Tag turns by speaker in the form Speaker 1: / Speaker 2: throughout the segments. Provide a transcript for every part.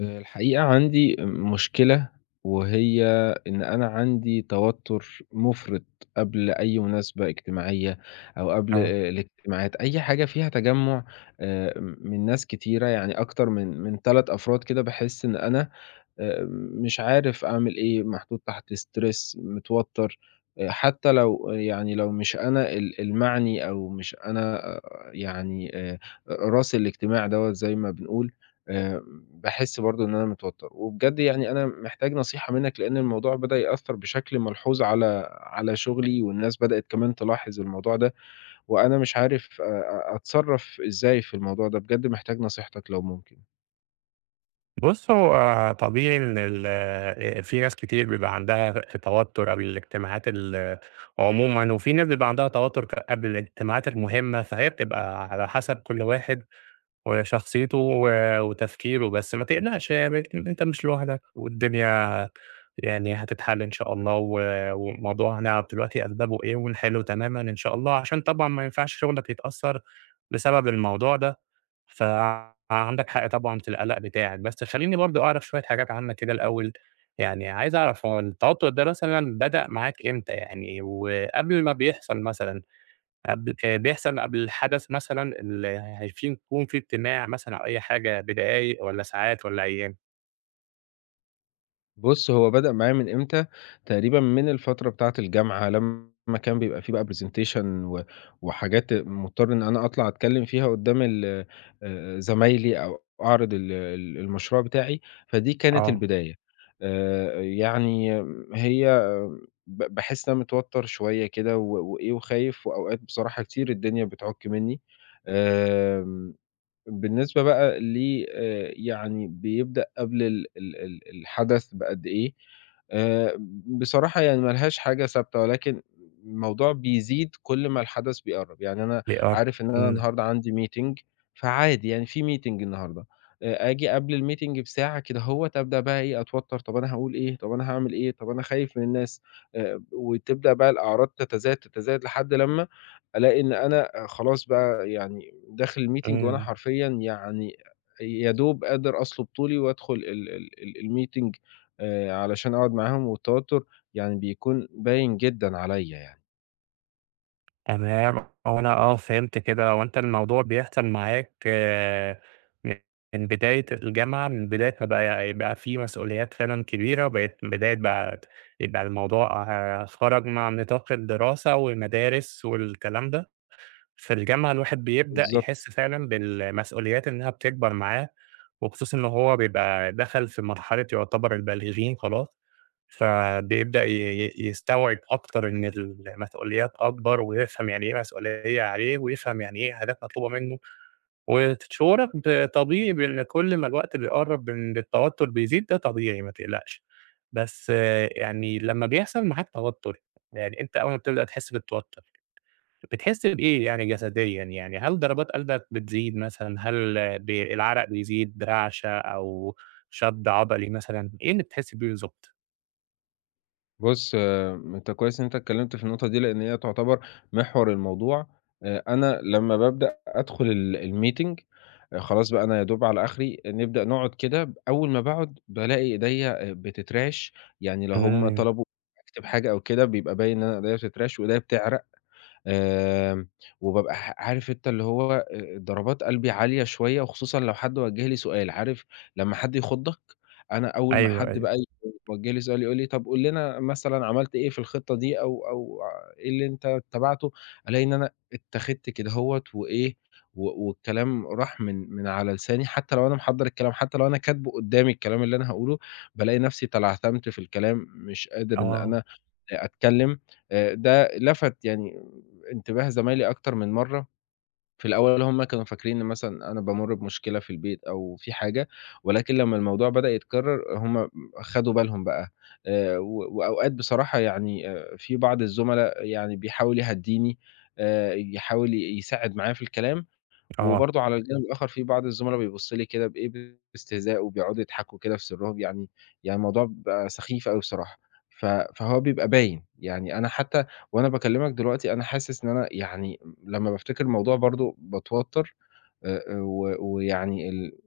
Speaker 1: الحقيقة عندي مشكلة، وهي إن أنا عندي توتر مُفرط قبل أي مناسبة اجتماعية أو قبل
Speaker 2: آه.
Speaker 1: الاجتماعات، أي حاجة فيها تجمُّع من ناس كتيرة، يعني أكتر من 3 أفراد كده باحس إن أنا آآ مش عارف أعمل إيه، محطوط تحت stress متوتّر، حتّى لو يعني لو مش أنا المعني أو مش أنا يعني راس الاجتماع دوّة زي ما بنقول، آآ باحس برضه إن أنا متوتّر. وبجد يعني أنا محتاج نصيحة منّك لإن الموضوع بدأ يأثّر بشكل ملحوظ على شُغلي والناس بدأت كمان تلاحظ الموضوع ده وأنا مش عارف أ أ أتصرّف إزاي في الموضوع ده، بجد محتاج نصيحتك لو ممكن.
Speaker 2: بُص، هو طبيعي إن ال في ناس كتير بيبقى عندها توتُّر قبل الاجتماعات عمومًا، وفي ناس بيبقى عندها توتُّر قبل الاجتماعات المهمة، فهي بتبقى على حسب كل واحد وشخصيته وتفكيره بس ما تقلقش يعني أنت مش لوحدك والدنيا يعني هتتحل إن شاء الله والموضوع هنعرف دلوقتي أسبابه إيه ونحله تمامًا إن شاء الله، عشان طبعًا ما ينفعش شغلك يتأثّر بسبب الموضوع ده، فعندك حق طبعًا في القلق بتاعك. بس خلّيني برضه أعرف شوية حاجات عنك كده الأول، يعني عايز أعرف هو التوتر ده مثلًا بدأ معاك إمتى يعني وقبل ما بيحصل مثلًا؟ قبل بيحصل قبل الحدث مثلًا ال هي في يكون في اجتماع مثلًا أو أي حاجة بدقايق والّا ساعات والّا أيام؟
Speaker 1: بُص، هو بدأ معايا من إمتى، تقريبًا من الفترة بتاعة الجامعة لمّا كان بيبقى في بقى presentation و وحاجات مضطر إن أنا أطلع أتكلّم فيها قدّام ال زمايلي أو أعرض ال المشروع بتاعي، فدي كانت
Speaker 2: آه.
Speaker 1: البداية. يعني هي باحس إن أنا متوتّر شوية كده و وإيه وخايف وأوقات بصراحة كتير الدنيا بتعُك منّي. آمم بالنسبة بقى ليه يعني بيبدأ قبل ال الحدث بقد إيه، آآ، بصراحة يعني ما لهاش حاجة ثابتة، ولكن الموضوع بيزيد كل ما الحدث بيقرّب، يعني أنا
Speaker 2: بيقط
Speaker 1: عارف إن أنا
Speaker 2: إمم.
Speaker 1: النهارده عندي meeting فعادي يعني في meeting النهارده، آجي قبل الmeeting بساعة كدهوّة أبدأ بقى إيه أتوتر، طَب أنا هاقول إيه، طَب أنا هاعمل إيه، طَب أنا خايف من الناس، وتبدأ بقى الأعراض تتزايد، تتزايد لحد لمّا ألاقي إن أنا خلاص بقى يعني داخل الmeeting وأنا
Speaker 2: إمم.
Speaker 1: حرفيًا يعني يا دوب قادر أصلب طولي وأدخل ال الmeeting علشان أقعد معاهم، والتوتر يعني بيكون باين جدًا عليّا يعني.
Speaker 2: تمام، هو أنا فهمت كده، هو أنت الموضوع بيحصل معاك م من بداية الجامعة، من بداية ما يبقى في مسؤوليات فعلًا كبيرة، وبقيت من بداية يبقى الموضوع خرج مع نطاق الدراسة والمدارس والكلام ده؟ في الجامعة الواحد بيبدأ
Speaker 1: بالضبط.
Speaker 2: يحس فعلًا بالمسؤوليات إنها بتكبر معاه، وخصوصًا إن هو بيبقى دخل في مرحلة يعتبر البالغين خلاص، فبيبدأ ي ي يستوعب أكتر إن المسؤوليات أكبر، ويفهم يعني إيه مسؤولية عليه، ويفهم يعني إيه حاجات مطلوبة منه، وشعورك طبيعي بإن كل ما الوقت بيقرب إن التوتر بيزيد ده طبيعي ما تقلقش، بس آه، يعني لمّا بيحصل معاك توتر، يعني إمتى أول ما بتبدأ تحس بالتوتر؟ بتحس بإيه يعني جسديًا يعني، هل ضربات قلبك بتزيد مثلًا، هل العرق بيزيد، رعشة أو شد عضلي مثلًا، إيه اللي بتحس بيه بالضبط؟
Speaker 1: بُص، آه، أنت كويس إن أنت اتكلمت في النقطة دي، لأن هي تعتبر محور الموضوع. أنا لمّا بابدأ أدخل الmeeting خلاص بقى أنا يا دوب على آخري، نبدأ نقعد كده، أول ما باقعد بالاقي إيديّا بتترعش، يعني لو هُم
Speaker 2: إمم.
Speaker 1: طلبوا أكتب حاجة أو كده، بيبقى باين إن أنا إيديّا بتترعش وإيديّا بتعرق. آمم، وبابقى عارف أنت اللي هو ضربات قلبي عالية شوية، وخصوصًا لو حد وجّه لي سؤال، عارف لمّا حد يخضك؟ أنا أول ما
Speaker 2: أيوه،
Speaker 1: حد
Speaker 2: أيوه.
Speaker 1: بقى يوجّه لي سؤال يقول لي: "طب قُل لنا مثلًا عملت إيه في الخطة دي أو إيه اللي أنت اتّبعته؟" ألاقي إن أنا اتّخدت كدهوّة وإيه، و والكلام راح من على لساني، حتى لو أنا محضّر الكلام، حتى لو أنا كاتبه قدّامي الكلام اللي أنا هاقوله، بالاقي نفسي تلعثمت في الكلام، مش قادر إن
Speaker 2: آه.
Speaker 1: أنا أتكلّم ده لَفَت يعني انتباه زمايلي أكتر من مرّة، في الأول هُم كانوا فاكرين إن مثلًا أنا بامُر بمشكلة في البيت أو في حاجة، ولكن لمّا الموضوع بدأ يتكرر هُم خدوا بالهم بقى وأوقات بصراحة يعني في بعض الزملا يعني بيحاول يهدّيني يحاول يساعد معايا في الكلام،
Speaker 2: آه.
Speaker 1: وبرضه على الجانب الآخر في بعض الزملا بيبُصّ لي كده بإيه، باستهزاء وبيقعدوا يضحكوا كده في سرّهم يعني الموضوع بيبقى سخيف أوي بصراحة، فهو بيبقى باين، يعني أنا حتى وأنا باكلّمك دلوقتي أنا حاسس إن أنا يعني لمّا بافتكر الموضوع برضه باتوتّر ويعني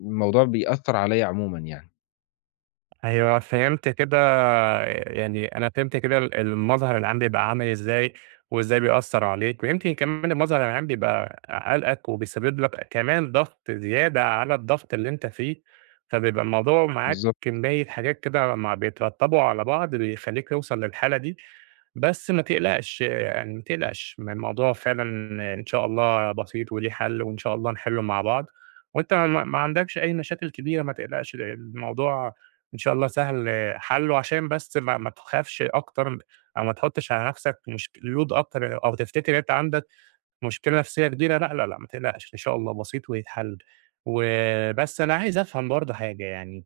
Speaker 1: الموضوع بيأثّر عليَّ عمومًا يعني،
Speaker 2: أيوه فهمت كده يعني أنا فهمت كده المظهر العام بيبقى عامل إزاي، وإزاي بيأثّر عليك، ويمكن كمان المظهر العام بيبقى قلقك وبيسبب لك كمان ضغط زيادة على الضغط اللي أنت فيه، فبيبقى الموضوع معاك
Speaker 1: بالضبط.
Speaker 2: كمية حاجات كده مع بيترتبوا على بعض بيخلّيك توصل للحالة دي، بس ما تقلقش يعني ما تقلقش، الموضوع فعلًا إن شاء الله بسيط وليه حل وإن شاء الله نحلّه مع بعض، وأنت ما عندكش أي مشاكل كبيرة ما تقلقش، الموضوع إن شاء الله سهل آه، حَلُّه عشان بس ما تخافش أكتر أو ما تحُطّش على نَفْسك load أكتر أو تفتكر إن أنت عندك مشكلة نفسيّة كبيرة، لأ، لأ، لأ، ما تقلقش إن شاء الله بسيط وهيتحَل. وبس أنا عايز أفهم برضه حاجة يعني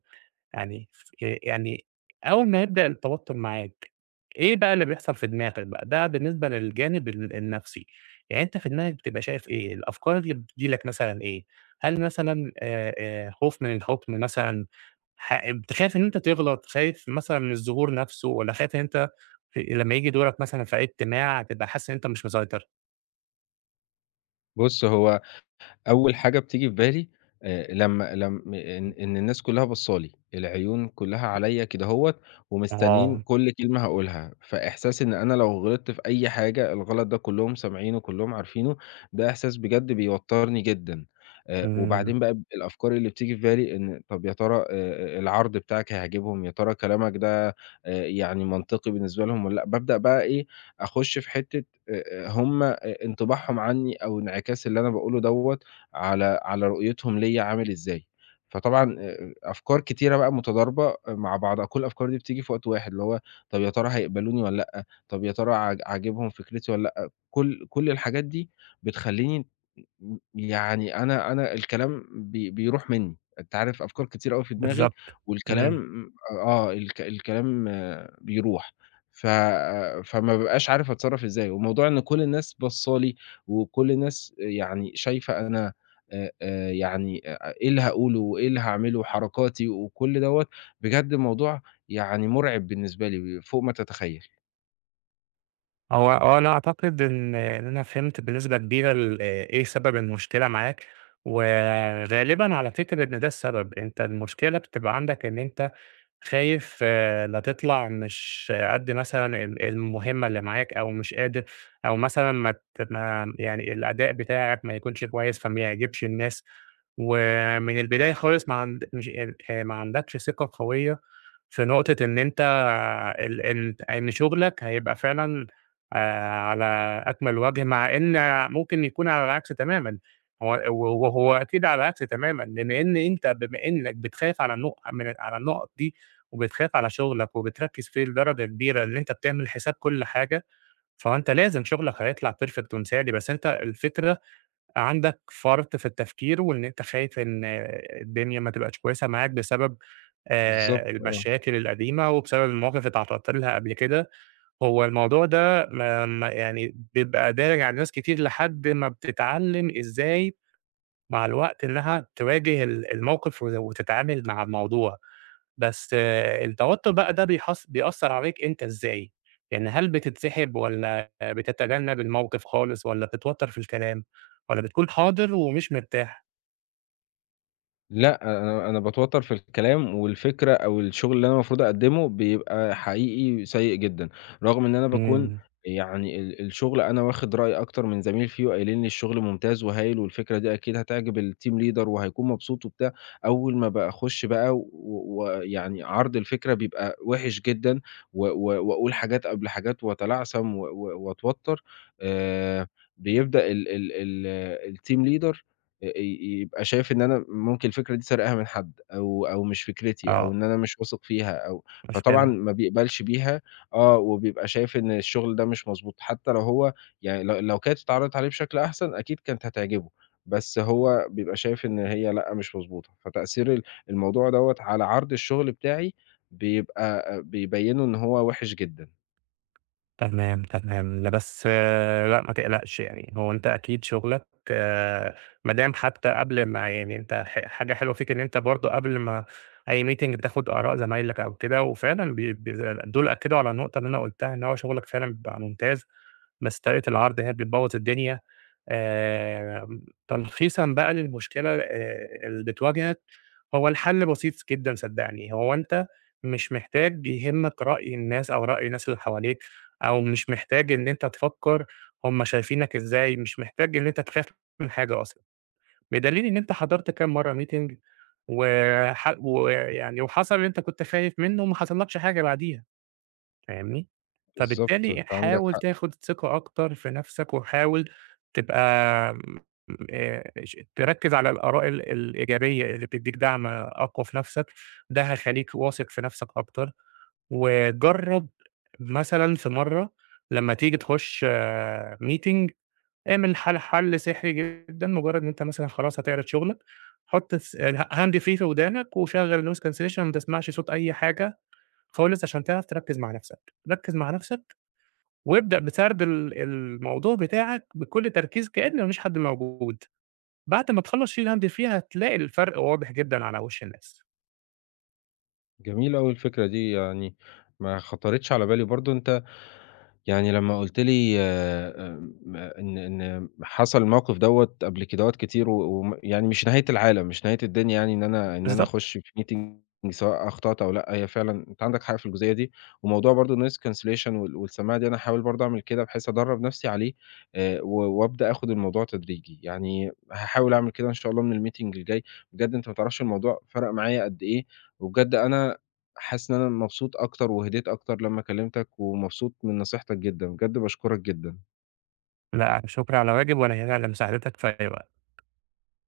Speaker 2: يعني ي يعني أول ما يبدأ التوتر معاك، إيه بقى اللي بيحصل في دماغك بقى؟ ده بالنسبة للجانب النفسي، يعني أنت في دماغك بتبقى شايف إيه؟ الأفكار اللي بتيجي لك مثلًا إيه؟ هل مثلًا خوف من الحكم مثلًا، ح بت خايف إن أنت تغلط، خايف مثلًا من الظهور نفسه، والّا خايف إن أنت لمّا ييجي دورك مثلًا في أي اجتماع تبقى حاسس إن أنت مش مسيطر؟
Speaker 1: بُص هو أول حاجة بتيجي في بالي لمّا لم إن الناس كلّها باصّة لي، العيون كلّها عليّا كدهوّة ومستنيين
Speaker 2: آه.
Speaker 1: كل كلمة هاقولها، فإحساس إن أنا لو غلطت في أي حاجة الغلط ده كلّهم سامعينه، كلّهم عارفينه، ده إحساس بجد بيوتّرني جدًا.
Speaker 2: إمم.
Speaker 1: وبعدين بقى الأفكار اللي بتيجي في بالي إن طَب يا ترى العرض بتاعك هيعجبهم، يا ترى كلامك ده يعني منطقي بالنسبة لهم والّا لأ، بابدأ بقى إيه، أخُش في حتّة هم انطباعهم عني أو انعكاس اللي أنا باقوله دوّة على رؤيتهم ليّا عامل إزاي. فطبعًا أفكار كتيرة بقى متضاربة مع بعضها، كل الأفكار دي بتيجي في وقت واحد، اللي هو طَب يا ترى هيقبلوني والّا لأ، طَب يا ترى عاجبهم فكرتي والّا لأ، كل الحاجات دي بتخلّيني يعني أنا الكلام بيروح منّي، أنت عارف أفكار كتير أوي في دماغي
Speaker 2: بالضبط.
Speaker 1: والكلام
Speaker 2: إمم.
Speaker 1: الكلام بيروح، ف فما بابقاش عارف أتصرّف إزاي، وموضوع إن كل الناس باصّة لي وكل الناس يعني شايفة أنا يعني إيه اللي هاقوله وإيه اللي هاعمله وحركاتي وكل دوّة، بجد الموضوع يعني مُرعب بالنسبة لي فوق ما تتخيّل.
Speaker 2: هو أنا أعتقد إن أنا فهمت بنسبة كبيرة ال آه، إيه سبب المشكلة معاك، وغالبًا على فكرة إن ده السبب، أنت المشكلة بتبقى عندك إن أنت خايف آه، لا تطلع مش قد مثلًا المهمة اللي معاك أو مش قادر، أو مثلًا ما يعني الأداء بتاعك ما يكونش كويس فما يعجبش الناس، ومن البداية خالص ما عندكش ثقة قوية في نقطة إن أنت ال إن إن شغلك هيبقى فعلًا على أكمل وجه، مع إن ممكن يكون على العكس تمامًا، هو أكيد على العكس تمامًا، بما إن أنت بما إنك بتخاف على النقط دي، وبتخاف على شغلك، وبتركز فيه لدرجة كبيرة إن أنت بتعمل حساب كل حاجة، فأنت لازم شغلك هيطلع perfect ومثالي، بس أنت الفكرة عندك فرط في التفكير، وإن أنت خايف إن الدنيا ما تبقاش كويسة معاك بسبب
Speaker 1: بالضبط آه.
Speaker 2: المشاكل القديمة، وبسبب المواقف اللي اتعرّضت لها قبل كده، هو الموضوع ده ما ما يعني بيبقى داير على ناس كتير لحد ما بتتعلّم إزاي مع الوقت إنها تواجه الموقف وتتعامل مع الموضوع. بس آه، التوتر بقى ده بيأثّر عليك أنت إزاي؟ يعني هل بتتسحب والّا بتتجنب الموقف خالص والّا بتتوتر في الكلام والّا بتكون حاضر ومش مرتاح؟
Speaker 1: لأ، أنا باتوتّر في الكلام، والفكرة أو الشغل اللي أنا المفروض أقدّمه بيبقى حقيقي سيء جدًا، رغم إن أنا باكون
Speaker 2: إمم.
Speaker 1: يعني الشغل أنا واخد رأي أكتر من زميل فيه وقايلين لي الشغل ممتاز وهايل والفكرة دي أكيد هتعجب الteam leader وهيكون مبسوط وبتاع، أول ما باخُش بقى ويعني عرض الفكرة بيبقى وِحِش جدًا و و وأقول حاجات قبل حاجات وأتلعثم و و وأتوتّر، آآ بيبدأ ال الteam leader يبقى شايف إن أنا ممكن الفكرة دي سارقها من حد أو مش فكرتي أو
Speaker 2: آه.
Speaker 1: إن أنا مش واثق فيها أو فطبعًا
Speaker 2: مشكلة.
Speaker 1: ما بيقبلش بيها آه، وبيبقى شايف إن الشغل ده مش مضبوط، حتى لو هو يعني لو كانت اتعرضت عليه بشكل أحسن أكيد كانت هتعجبه، بس هو بيبقى شايف إن هي لأ، مش مضبوطة، فتأثير الموضوع دوّة على عرض الشغل بتاعي بيبقى بيبيّنه إن هو وِحِش جدًا.
Speaker 2: تمام، تمام، لأ بس آه، لأ ما تقلقش يعني، هو أنت أكيد شغلك آه، ما دام حتى قبل ما يعني أنت حاجة حلوة فيك إن أنت برضه قبل ما أي meeting بتاخد آراء زمايلك أو كده، وفعلًا بي بي دول أكدوا على النقطة اللي أنا قُلتها، إن هو شغلك فعلًا بيبقى ممتاز. مسألة العرض هي اللي بتبوّظ الدنيا. آآ تلخيصًا بقى للمشكلة اللي بتواجهك، هو الحل بسيط جدًا صدّقني، هو أنت مش محتاج يهمك رأي الناس أو رأي الناس اللي حواليك، أو مش محتاج إن أنت تفكّر هم شايفينك إزاي، مش محتاج إن أنت تخاف من حاجة أصلًا، بدليل إن أنت حضرت كام مرّة meeting وح ويعني وحصل اللي أنت كنت خايف منه وما حصلكش حاجة بعديها. فاهمني؟
Speaker 1: بالضبط، أنت
Speaker 2: فبالتالي
Speaker 1: عندك
Speaker 2: حاول
Speaker 1: حق.
Speaker 2: تاخد ثقة أكتر في نفسك، وحاول تبقى م ش تركّز على الآراء الإيجابية اللي بتدّيك دعم أقوى في نفسك، ده هيخلّيك واثق في نفسك أكتر، وجرّب مثلًا في مرّة لمّا تيجي تخش meeting اعمل حل سحري جدًا، مجرّد إن أنت مثلًا خلاص هتعرض شغلك، حُط الس الh hand free في ودانك وشغّل noise cancellation ما تسمعش صوت أي حاجة خالص عشان تعرف تركّز مع نَفْسك، ركّز مع نَفْسك وابدأ بسرد الموضوع بتاعك بكل تركيز كإن ما فيش حد موجود، بعد ما تخلّص شيل هَم فيها هتلاقي الفرق واضح جدًا على وِش الناس.
Speaker 1: جميلة أوي الفكرة دي، يعني ما خطرتش على بالي برضه. أنت يعني لمّا قُلت لي إن حصل الموقف دوّة قبل كدهوّة كتير و وم يعني مش نهاية العالم، مش نهاية الدنيا يعني إن أنا
Speaker 2: بالضبط،
Speaker 1: أخُش في meeting سواء أخطأت أو لأ، هي فعلًا أنت عندك حق في الجزئية دي، وموضوع برضه الnoise cancellation والسماعة دي أنا هاحاول برضه أعمل كده بحيث أدرّب نَفْسي عليه وأبدأ آخُد الموضوع تدريجي، يعني هاحاول أعمل كده إن شاء الله من الmeeting الجاي، بجد أنت ما تعرفش الموضوع فرَق معايا قد إيه، وبجد أنا حاسس إن أنا مبسوط أكتر وهديت أكتر لمّا كلمتك، ومبسوط من نصيحتك جدًا، بجد باشكرك جدًا.
Speaker 2: لا شكر على واجب، وأنا هنا لمساعدتك في أي وقت.